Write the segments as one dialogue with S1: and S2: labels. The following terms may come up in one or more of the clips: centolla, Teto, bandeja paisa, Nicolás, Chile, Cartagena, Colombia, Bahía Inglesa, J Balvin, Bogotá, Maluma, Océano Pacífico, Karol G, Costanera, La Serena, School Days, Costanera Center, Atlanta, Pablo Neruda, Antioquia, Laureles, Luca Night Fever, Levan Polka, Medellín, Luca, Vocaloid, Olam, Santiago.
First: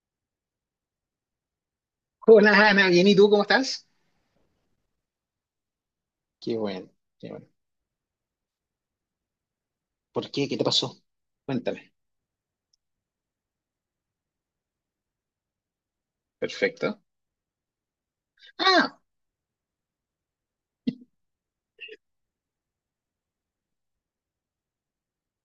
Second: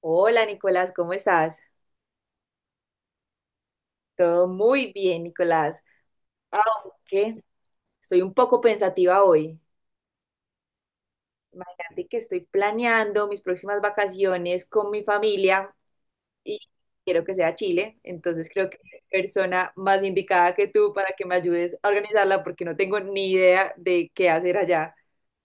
S1: Hola, Nicolás, ¿cómo estás?
S2: Hola Ana, bien, ¿y tú cómo estás?
S1: Todo muy bien, Nicolás.
S2: Qué bueno, qué
S1: Aunque
S2: bueno.
S1: estoy un poco pensativa hoy.
S2: ¿Por qué? ¿Qué te pasó? Cuéntame.
S1: Imagínate que estoy planeando mis próximas vacaciones con mi familia y
S2: Perfecto.
S1: quiero que sea Chile. Entonces creo que
S2: Ah,
S1: persona más indicada que tú para que me ayudes a organizarla porque no tengo ni idea de qué hacer allá.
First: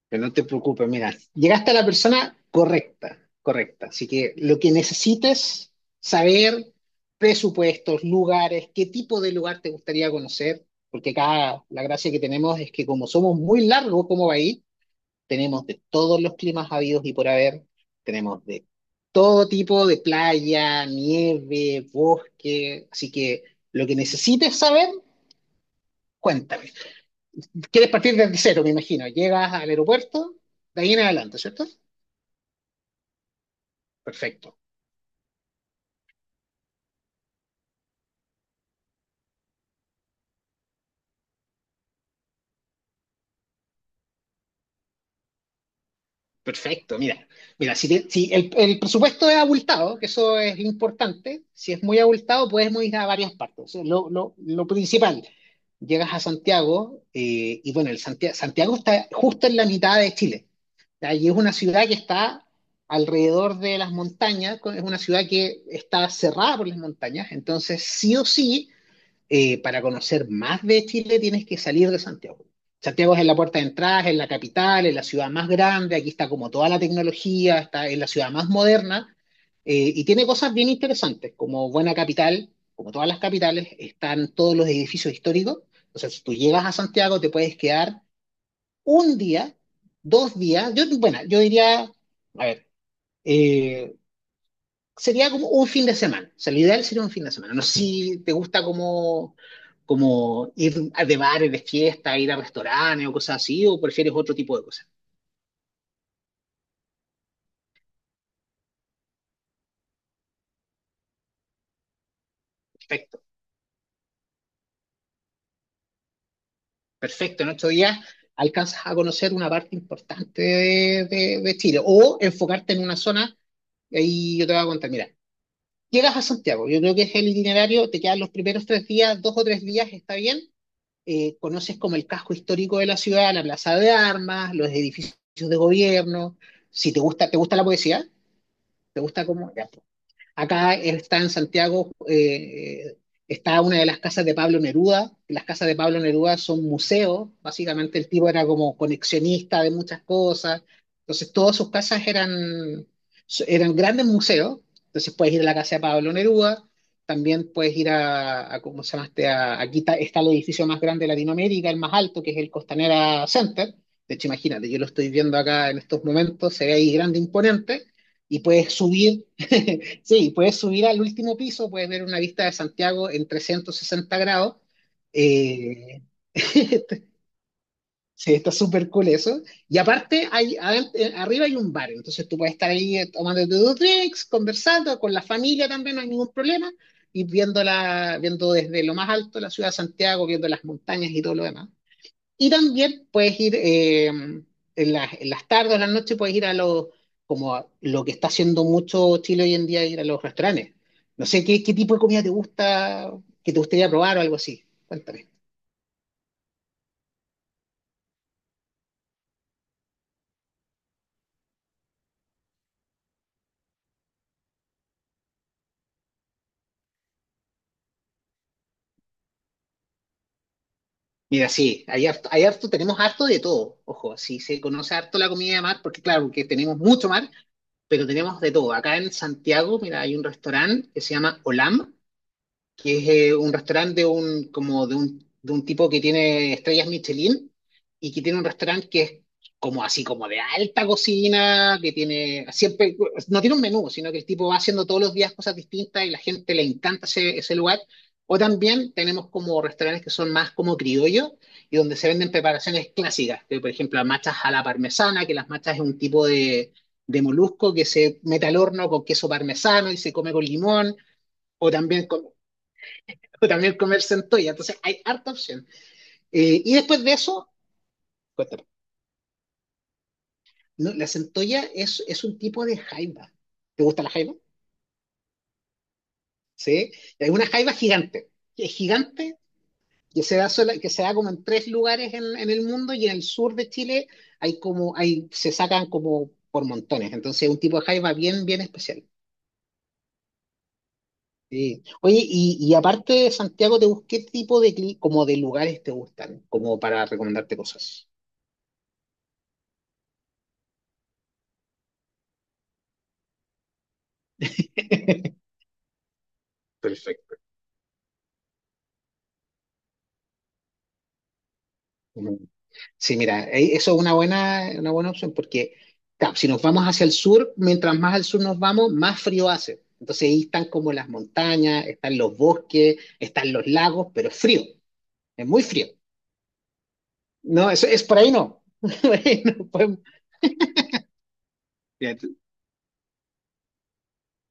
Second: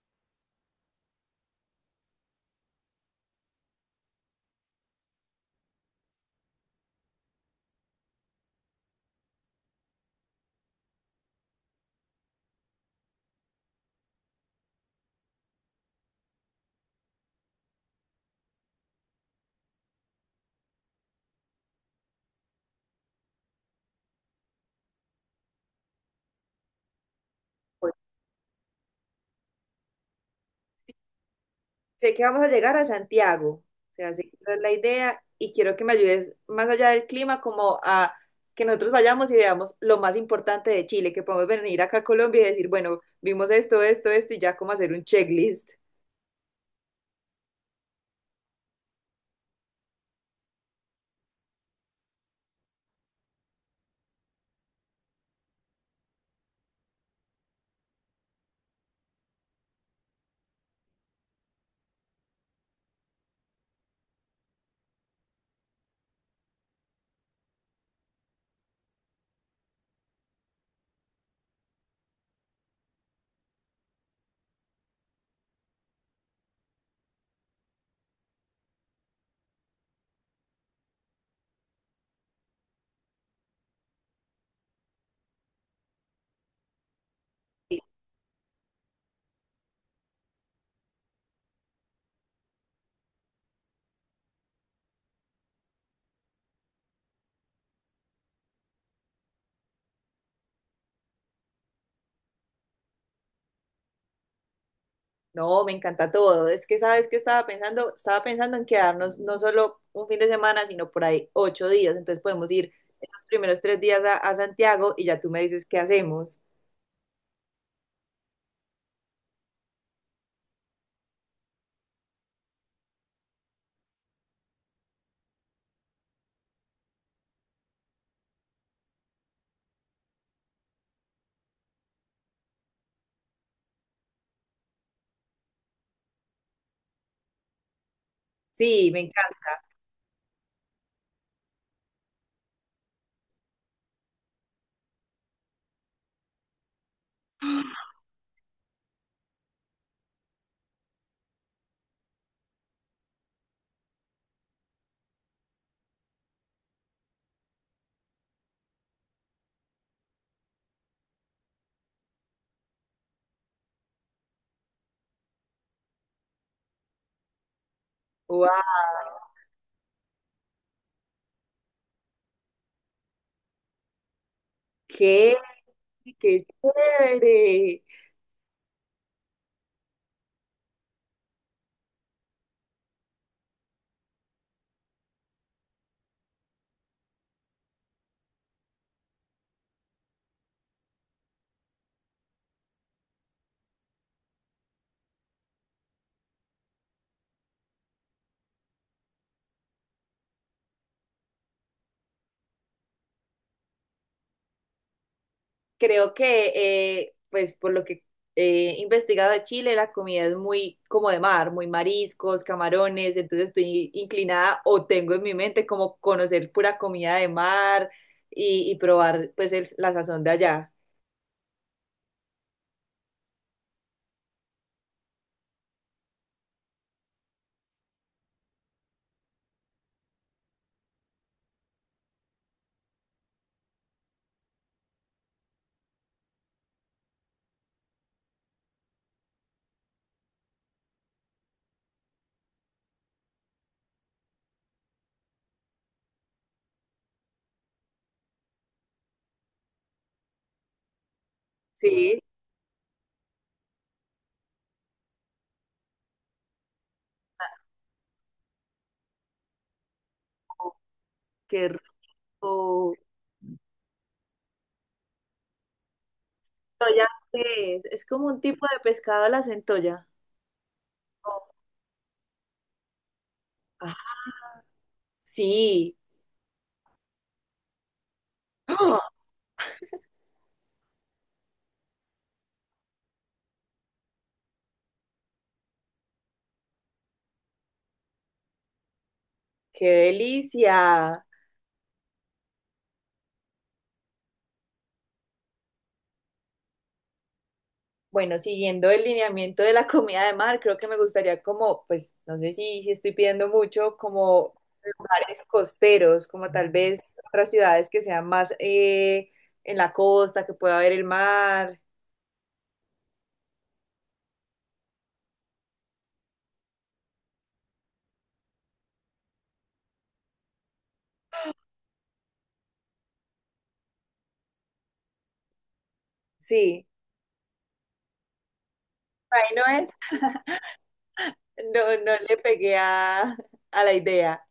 S2: pero no te preocupes, mira, llegaste a la persona correcta, correcta. Así que lo que necesites, saber presupuestos, lugares, qué tipo de lugar te gustaría conocer, porque acá la gracia que tenemos es que como somos muy largos como país, tenemos de todos los climas habidos y por haber, tenemos de todo tipo de playa, nieve, bosque, así que lo que necesites saber, cuéntame. Quieres partir desde cero, me imagino. Llegas al aeropuerto, de ahí en adelante, ¿cierto?
S1: Sé que vamos a llegar a Santiago, o sea, sé que esa
S2: Perfecto.
S1: es la idea y quiero que me ayudes más allá del clima, como a que nosotros vayamos y veamos lo más importante de Chile, que podemos venir acá a Colombia y decir, bueno, vimos esto, esto, esto y ya como hacer un checklist.
S2: Perfecto, mira, si el presupuesto es abultado, que eso es importante, si es muy abultado, podemos ir a varias partes. O sea, lo principal, llegas a Santiago, y bueno, el Santiago, está justo en la mitad de Chile. O Y es una ciudad que está alrededor de las montañas, es una ciudad que está cerrada por las montañas, entonces sí o sí para conocer más de Chile tienes que salir de Santiago. Santiago es en la puerta de entrada, es la capital, es la ciudad más grande, aquí está como toda la tecnología, está en la ciudad más moderna, y tiene cosas bien interesantes, como buena capital, como todas las capitales, están todos los edificios históricos. O sea, si tú llegas a Santiago te puedes quedar un día, 2 días. Yo, bueno, yo diría, a ver, eh, sería como un fin de semana. O sea, lo ideal sería un fin de semana. No sé si te gusta como, como ir a de bares, de fiesta, ir a restaurantes o cosas así, o prefieres otro tipo de cosas.
S1: No, me encanta todo. Es que sabes que estaba pensando en quedarnos no solo un fin de semana, sino por ahí 8 días. Entonces podemos ir
S2: Perfecto,
S1: esos primeros 3 días a Santiago y ya tú me dices qué hacemos.
S2: perfecto. En 8 días alcanzas a conocer una parte importante de Chile, o enfocarte en una zona, y ahí yo te voy a contar. Mira, llegas a Santiago, yo creo que es el itinerario, te quedan los primeros 3 días, 2 o 3 días, está bien, conoces como el casco histórico de la ciudad, la plaza de armas, los edificios de gobierno. Si te gusta, ¿te gusta la poesía?
S1: Sí, me
S2: ¿Te gusta cómo?
S1: encanta.
S2: Ya. Acá está en Santiago, está una de las casas de Pablo Neruda. Las casas de Pablo Neruda son museos, básicamente el tipo era como conexionista de muchas cosas. Entonces todas sus casas eran, eran grandes museos. Entonces puedes ir a la casa de Pablo Neruda, también puedes ir a, ¿cómo se llama este? Aquí está, el edificio más grande de Latinoamérica, el más alto, que es el Costanera Center. De hecho, imagínate, yo lo estoy viendo acá en estos momentos, se ve ahí grande, imponente, y puedes
S1: ¡Wow!
S2: subir. Sí, puedes subir al último piso, puedes ver una vista de Santiago en 360°.
S1: ¿Qué?
S2: Eh,
S1: Qué chévere.
S2: sí, está súper cool eso. Y aparte, hay, arriba hay un bar, entonces tú puedes estar ahí, tomándote dos drinks, conversando con la familia también, no hay ningún problema, y viendo desde lo más alto la ciudad de Santiago, viendo las montañas y todo lo demás. Y también puedes ir, en las tardes o en las noches, puedes ir a como a lo que está haciendo mucho Chile hoy en día, ir a los restaurantes. No sé, ¿qué tipo de comida te gusta, que te gustaría probar o algo así? Cuéntame.
S1: Creo que, pues, por lo que he investigado de Chile, la comida es muy como de mar, muy mariscos, camarones. Entonces estoy inclinada o tengo en mi mente como conocer pura comida de mar y probar, pues, el- la sazón de allá.
S2: Mira, sí, tenemos harto de todo. Ojo, sí se conoce harto la comida de mar, porque claro, que tenemos mucho mar, pero tenemos de todo. Acá en Santiago, mira, hay un restaurante que se llama Olam, que es, un restaurante de un, como de un tipo que tiene estrellas Michelin, y que tiene un restaurante que es como así, como de alta cocina, que tiene siempre, no tiene un menú, sino que el tipo va haciendo todos los días cosas distintas y la gente le encanta ese lugar. O también tenemos como restaurantes que son más como criollos y donde se
S1: Sí,
S2: venden preparaciones clásicas, que por ejemplo las machas a la parmesana, que las machas es un tipo de molusco que se mete al horno con queso parmesano y se come con limón.
S1: qué
S2: O
S1: rico.
S2: también o también comer centolla. Entonces hay harta opción. Y después
S1: ¿Centolla
S2: de eso,
S1: qué es? Es como un
S2: cuéntame.
S1: tipo de pescado la centolla.
S2: ¿No? La centolla es un tipo de jaiba. ¿Te
S1: Ah,
S2: gusta la jaiba?
S1: sí.
S2: Sí. Es una jaiba gigante. Que Es
S1: ¡Ah!
S2: gigante, que se da como en tres lugares en, el mundo, y en el sur de Chile se sacan como por montones. Entonces es un tipo de jaiba bien, bien especial.
S1: ¡Qué delicia!
S2: Sí. Oye, y aparte de Santiago, ¿qué tipo de, como de lugares te gustan? Como para recomendarte cosas.
S1: Bueno, siguiendo el lineamiento de la comida de mar, creo que me gustaría como, pues, no sé si, si estoy pidiendo mucho, como lugares costeros, como tal vez
S2: Perfecto.
S1: otras ciudades que sean más en la costa, que pueda ver el mar.
S2: Ujú. Sí, mira, eso es una buena opción porque claro, si nos vamos hacia el sur, mientras más al sur nos vamos, más frío hace. Entonces ahí están como las montañas, están los bosques, están los lagos, pero es frío, es muy frío.
S1: Sí,
S2: No, eso es por ahí no. Por ahí
S1: ahí
S2: no
S1: no es,
S2: podemos.
S1: no, no le pegué a la idea.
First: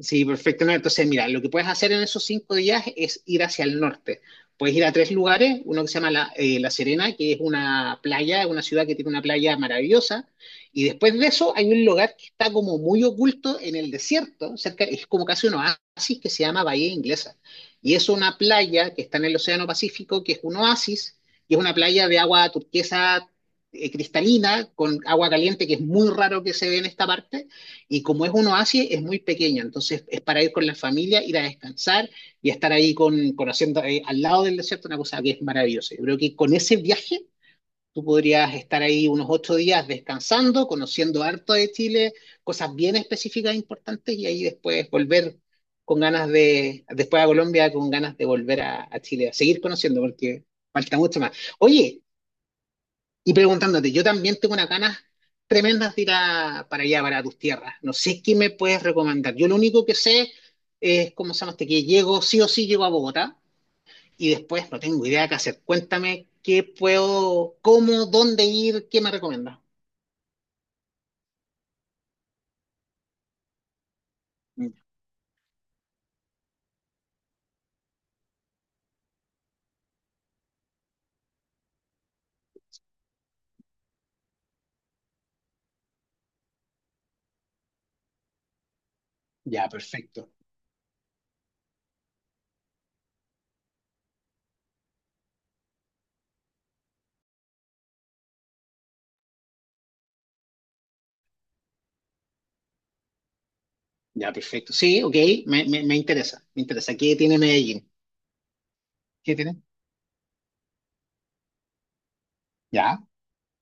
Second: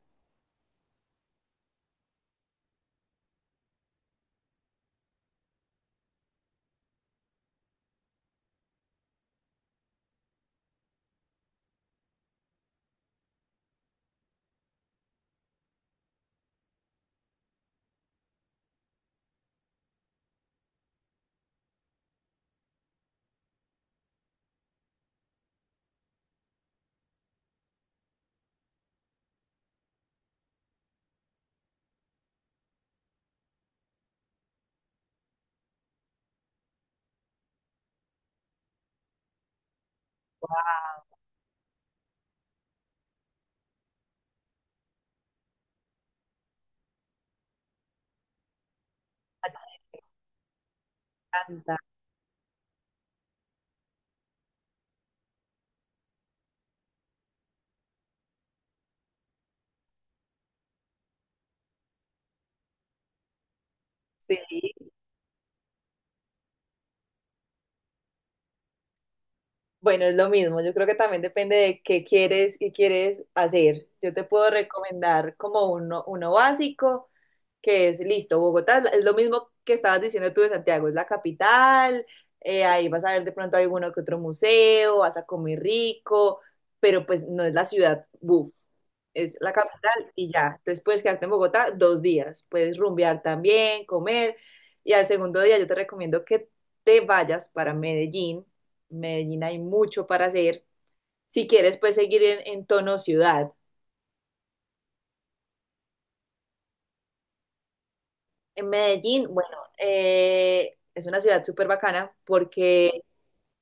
S2: Sí, perfecto. No, entonces, mira, lo que puedes hacer en esos 5 días es ir hacia el norte. Puedes ir a tres lugares, uno que se llama La Serena, que es una playa, una ciudad que tiene una playa maravillosa, y después de eso hay un lugar que está como muy oculto en el desierto, cerca, es como casi un oasis, que se llama Bahía Inglesa, y es una playa que está en el Océano Pacífico, que es un oasis, y es una playa de agua turquesa, cristalina, con agua caliente, que es muy raro que se ve en esta parte, y como es un oasis, es muy pequeño, entonces es para ir con la familia, ir a descansar y estar ahí conociendo, al lado del desierto, una cosa que es maravillosa. Yo creo que con ese viaje tú podrías estar ahí unos 8 días descansando, conociendo harto de Chile, cosas bien específicas e importantes, y ahí después volver con ganas de, después a Colombia, con ganas de volver a Chile, a seguir conociendo porque falta mucho más.
S1: Atlanta,
S2: Oye, y preguntándote, yo también tengo unas ganas tremendas de ir para allá, para tus tierras. No sé qué me puedes recomendar. Yo lo único que sé es, ¿cómo se llama este? Que llego, sí o sí llego a Bogotá y después no
S1: sí.
S2: tengo idea qué hacer. Cuéntame qué puedo, cómo, dónde ir, qué me recomiendas.
S1: Bueno, es lo mismo. Yo creo que también depende de qué quieres hacer. Yo te puedo
S2: Mm,
S1: recomendar como uno, uno básico. Que es listo, Bogotá es lo mismo que estabas diciendo tú de Santiago, es la capital, ahí vas a ver de pronto alguno que otro museo, vas a comer rico, pero pues no es la ciudad, buf, es la
S2: ya,
S1: capital
S2: perfecto.
S1: y ya. Entonces puedes quedarte en Bogotá 2 días, puedes rumbear también, comer, y al segundo día yo te recomiendo que te vayas para Medellín. En Medellín hay mucho para hacer. Si quieres, puedes seguir en tono ciudad.
S2: Ya, perfecto. Sí, ok, me interesa, me interesa. ¿Qué tiene Medellín?
S1: En Medellín,
S2: ¿Qué
S1: bueno,
S2: tiene?
S1: es una ciudad súper bacana porque
S2: Ya,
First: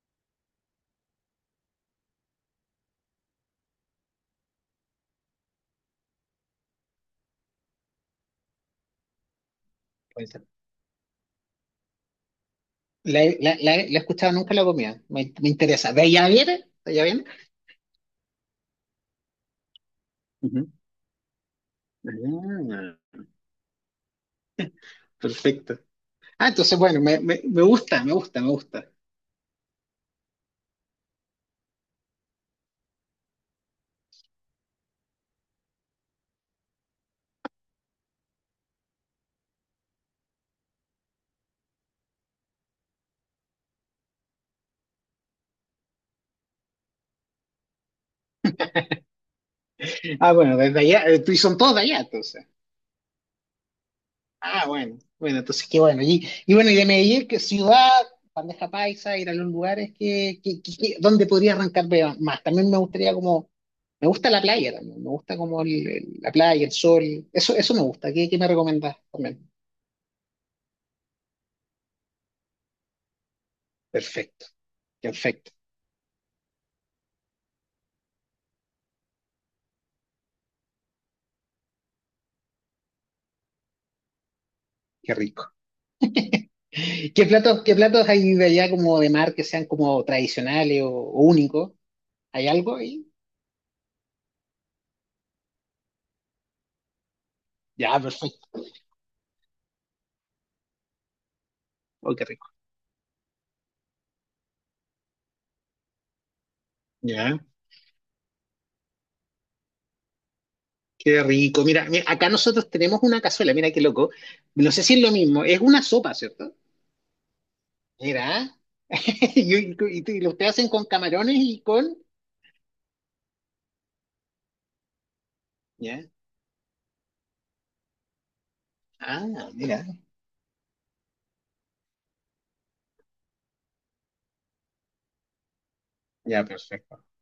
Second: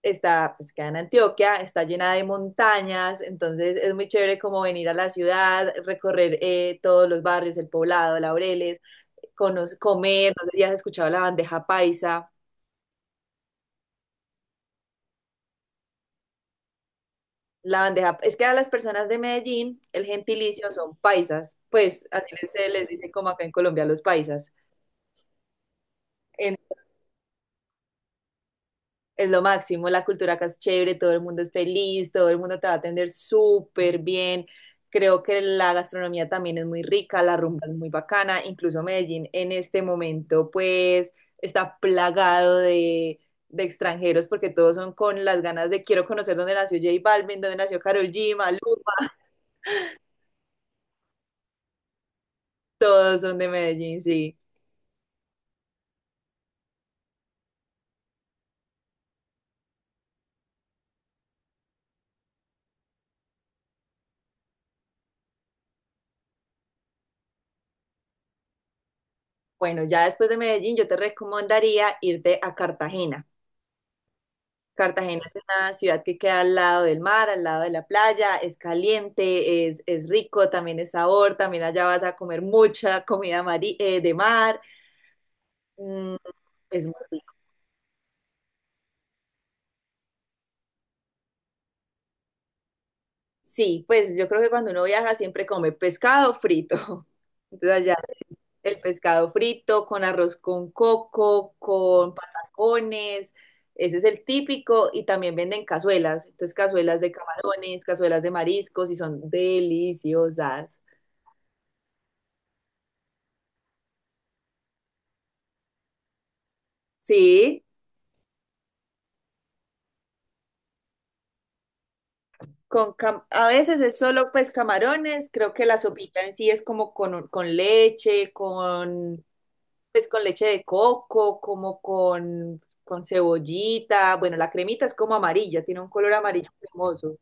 S1: está, pues queda en Antioquia, está llena de montañas, entonces es muy chévere como venir a la ciudad, recorrer todos los barrios, el Poblado, Laureles, cono-
S2: puede
S1: comer,
S2: ser.
S1: no sé si has escuchado la bandeja paisa.
S2: La he escuchado, nunca la comía. Me interesa. ¿De allá viene? ¿De allá viene?
S1: La bandeja, es que a las personas de Medellín el
S2: Ujú.
S1: gentilicio son paisas, pues así les, se les dice
S2: Ah,
S1: como acá en Colombia los paisas.
S2: perfecto. Ah, entonces, bueno, me gusta, me gusta, me gusta.
S1: Es lo máximo, la cultura acá es chévere, todo el mundo es feliz, todo el mundo te va a atender súper bien. Creo que la gastronomía también es muy rica, la rumba es muy bacana, incluso Medellín en este momento pues está plagado de extranjeros porque todos son con las ganas de quiero conocer dónde nació J Balvin, dónde nació Karol G, Maluma,
S2: Ah, bueno, desde allá, y son todos de allá, entonces.
S1: todos son de Medellín, sí.
S2: Ah, bueno, bueno, entonces qué bueno. Y, bueno, y de Medellín, ¿qué ciudad, bandeja paisa, ir a los lugares donde podría arrancar más? También me gustaría como, me gusta la playa también, me gusta como la playa, el sol, eso me gusta. ¿Qué me recomendás también?
S1: Bueno, ya después de Medellín yo te recomendaría irte a Cartagena.
S2: Perfecto,
S1: Cartagena es
S2: perfecto,
S1: una ciudad que queda al lado del mar, al lado de la playa, es caliente, es rico, también es sabor, también allá vas a comer mucha comida mari- de mar,
S2: qué rico.
S1: mm, es muy
S2: ¿Qué
S1: rico.
S2: platos, qué platos hay de allá como de mar que sean como tradicionales o únicos? ¿Hay algo ahí?
S1: Sí, pues yo creo que cuando uno viaja siempre come pescado frito. Entonces allá
S2: Ya, perfecto.
S1: el pescado frito con arroz con coco, con
S2: Oh, qué rico.
S1: patacones, ese es el típico y también venden cazuelas, entonces cazuelas de
S2: Ya,
S1: camarones, cazuelas de mariscos y son deliciosas.
S2: qué rico. Mira, acá nosotros tenemos una cazuela, mira qué loco. No sé si es lo mismo, es una sopa, ¿cierto?
S1: Sí.
S2: Mira, y lo ustedes hacen con camarones y con...
S1: Con cam- a veces es solo pues camarones, creo que la
S2: Ya,
S1: sopita en sí es como con leche, con
S2: ah, mira,
S1: pues con leche de coco, como con cebollita, bueno, la cremita es como amarilla, tiene un color
S2: ya,
S1: amarillo
S2: perfecto.
S1: cremoso.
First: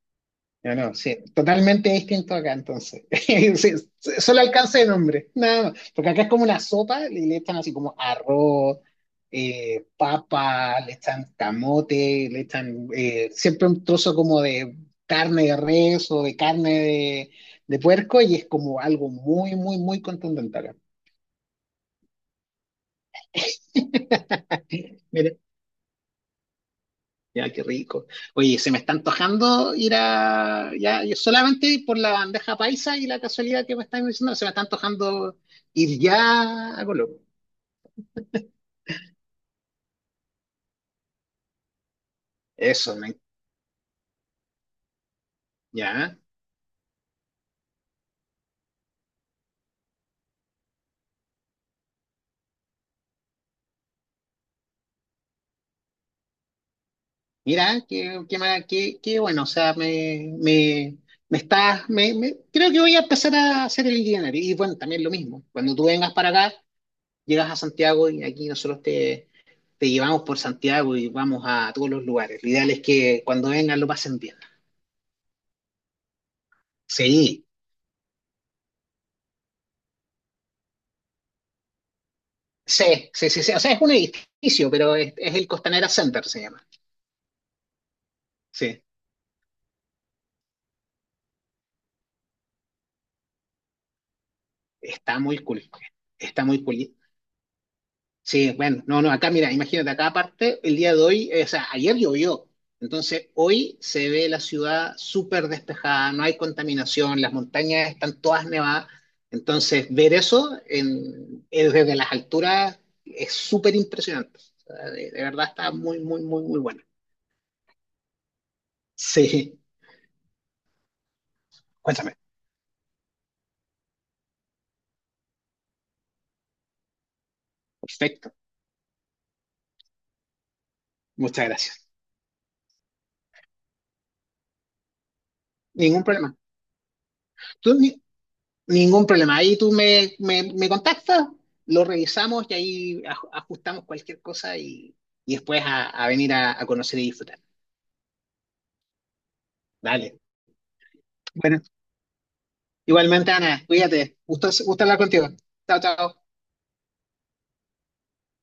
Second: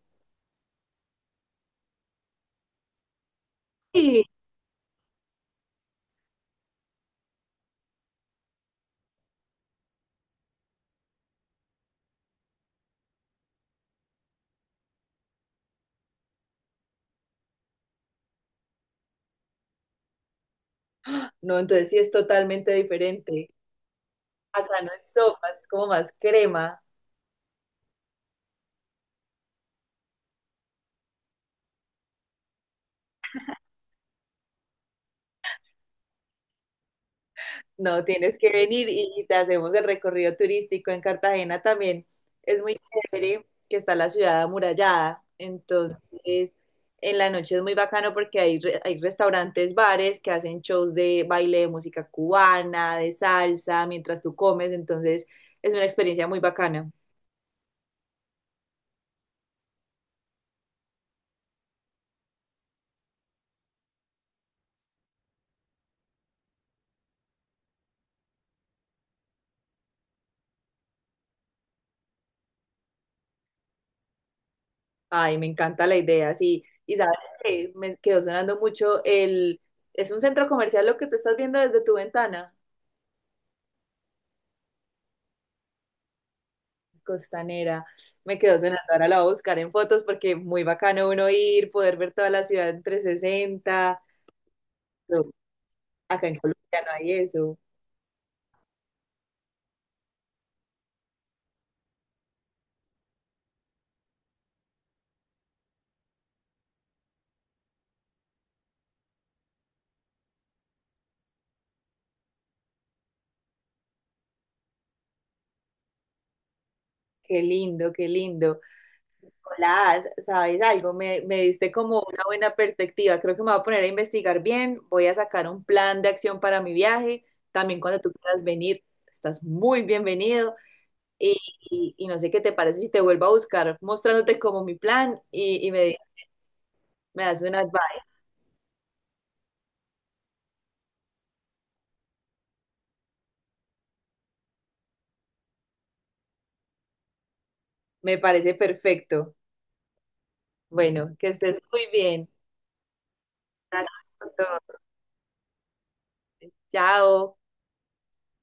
S2: No, no, sí, totalmente distinto acá entonces. Sí, sí,
S1: Sí.
S2: solo alcance de nombre, nada más. Porque acá es como una sopa, y le echan así como arroz, papa, le echan camote, le echan, siempre un trozo como de carne de res o de carne de puerco, y es como algo muy, muy, muy contundente acá.
S1: No, entonces sí es totalmente diferente. Acá no es sopa, es como más crema.
S2: Ya, qué rico. Oye, se me está antojando ir a, ya, yo solamente por la bandeja paisa y la casualidad que me están diciendo, se me está antojando ir ya a Colombia.
S1: No, tienes que venir y te hacemos el recorrido turístico en Cartagena también. Es muy
S2: Eso,
S1: chévere que está la ciudad amurallada,
S2: ya.
S1: entonces en la noche es muy bacano porque hay, re- hay restaurantes, bares que hacen shows de baile, de música cubana, de salsa, mientras tú comes, entonces es una experiencia muy bacana.
S2: Mira, qué bueno. O sea, me, me estás, creo que voy a empezar a hacer el itinerario. Y bueno, también lo mismo, cuando tú vengas para acá, llegas a Santiago y aquí nosotros te llevamos por Santiago, y vamos a todos los lugares. Lo ideal es que cuando vengan lo pasen bien.
S1: Ay, me encanta la idea, sí. Y sabes
S2: Sí.
S1: que me quedó sonando mucho el... Es un centro comercial lo que tú estás viendo desde tu ventana.
S2: Sí, sí, sí, sí. O sea, es un edificio, pero es el Costanera Center, se llama.
S1: Costanera. Me quedó sonando,
S2: Sí,
S1: ahora la voy a buscar en fotos porque muy bacano uno ir, poder ver toda la ciudad en 360.
S2: está
S1: No,
S2: muy cool.
S1: acá en
S2: Está
S1: Colombia
S2: muy
S1: no
S2: cool.
S1: hay eso.
S2: Sí, bueno, no, no, acá, mira, imagínate, acá aparte, el día de hoy, o sea, ayer llovió. Entonces, hoy se ve la ciudad súper despejada, no hay contaminación, las montañas están todas nevadas. Entonces, ver eso, desde las alturas es súper impresionante. O sea, de verdad está muy, muy, muy, muy bueno.
S1: Qué lindo, qué lindo.
S2: Sí,
S1: Hola, ¿sabes algo? Me diste como
S2: cuéntame.
S1: una buena perspectiva. Creo que me voy a poner a investigar bien. Voy a sacar un plan de acción para mi viaje. También cuando tú
S2: Perfecto.
S1: quieras venir, estás muy bienvenido. Y,
S2: Muchas gracias.
S1: y no sé qué te parece si te vuelvo a buscar mostrándote como mi plan y me,
S2: Ningún problema.
S1: me das un
S2: Tú, ni-
S1: advice.
S2: ningún problema. Ahí tú me contactas, lo revisamos y ahí ajustamos cualquier cosa, y, después a venir a conocer y disfrutar.
S1: Me parece perfecto.
S2: Dale.
S1: Bueno, que estés
S2: Bueno,
S1: muy bien.
S2: igualmente, Ana,
S1: Gracias
S2: cuídate.
S1: por
S2: Gusto,
S1: todo.
S2: gusto hablar contigo. Chao, chao.
S1: Chao.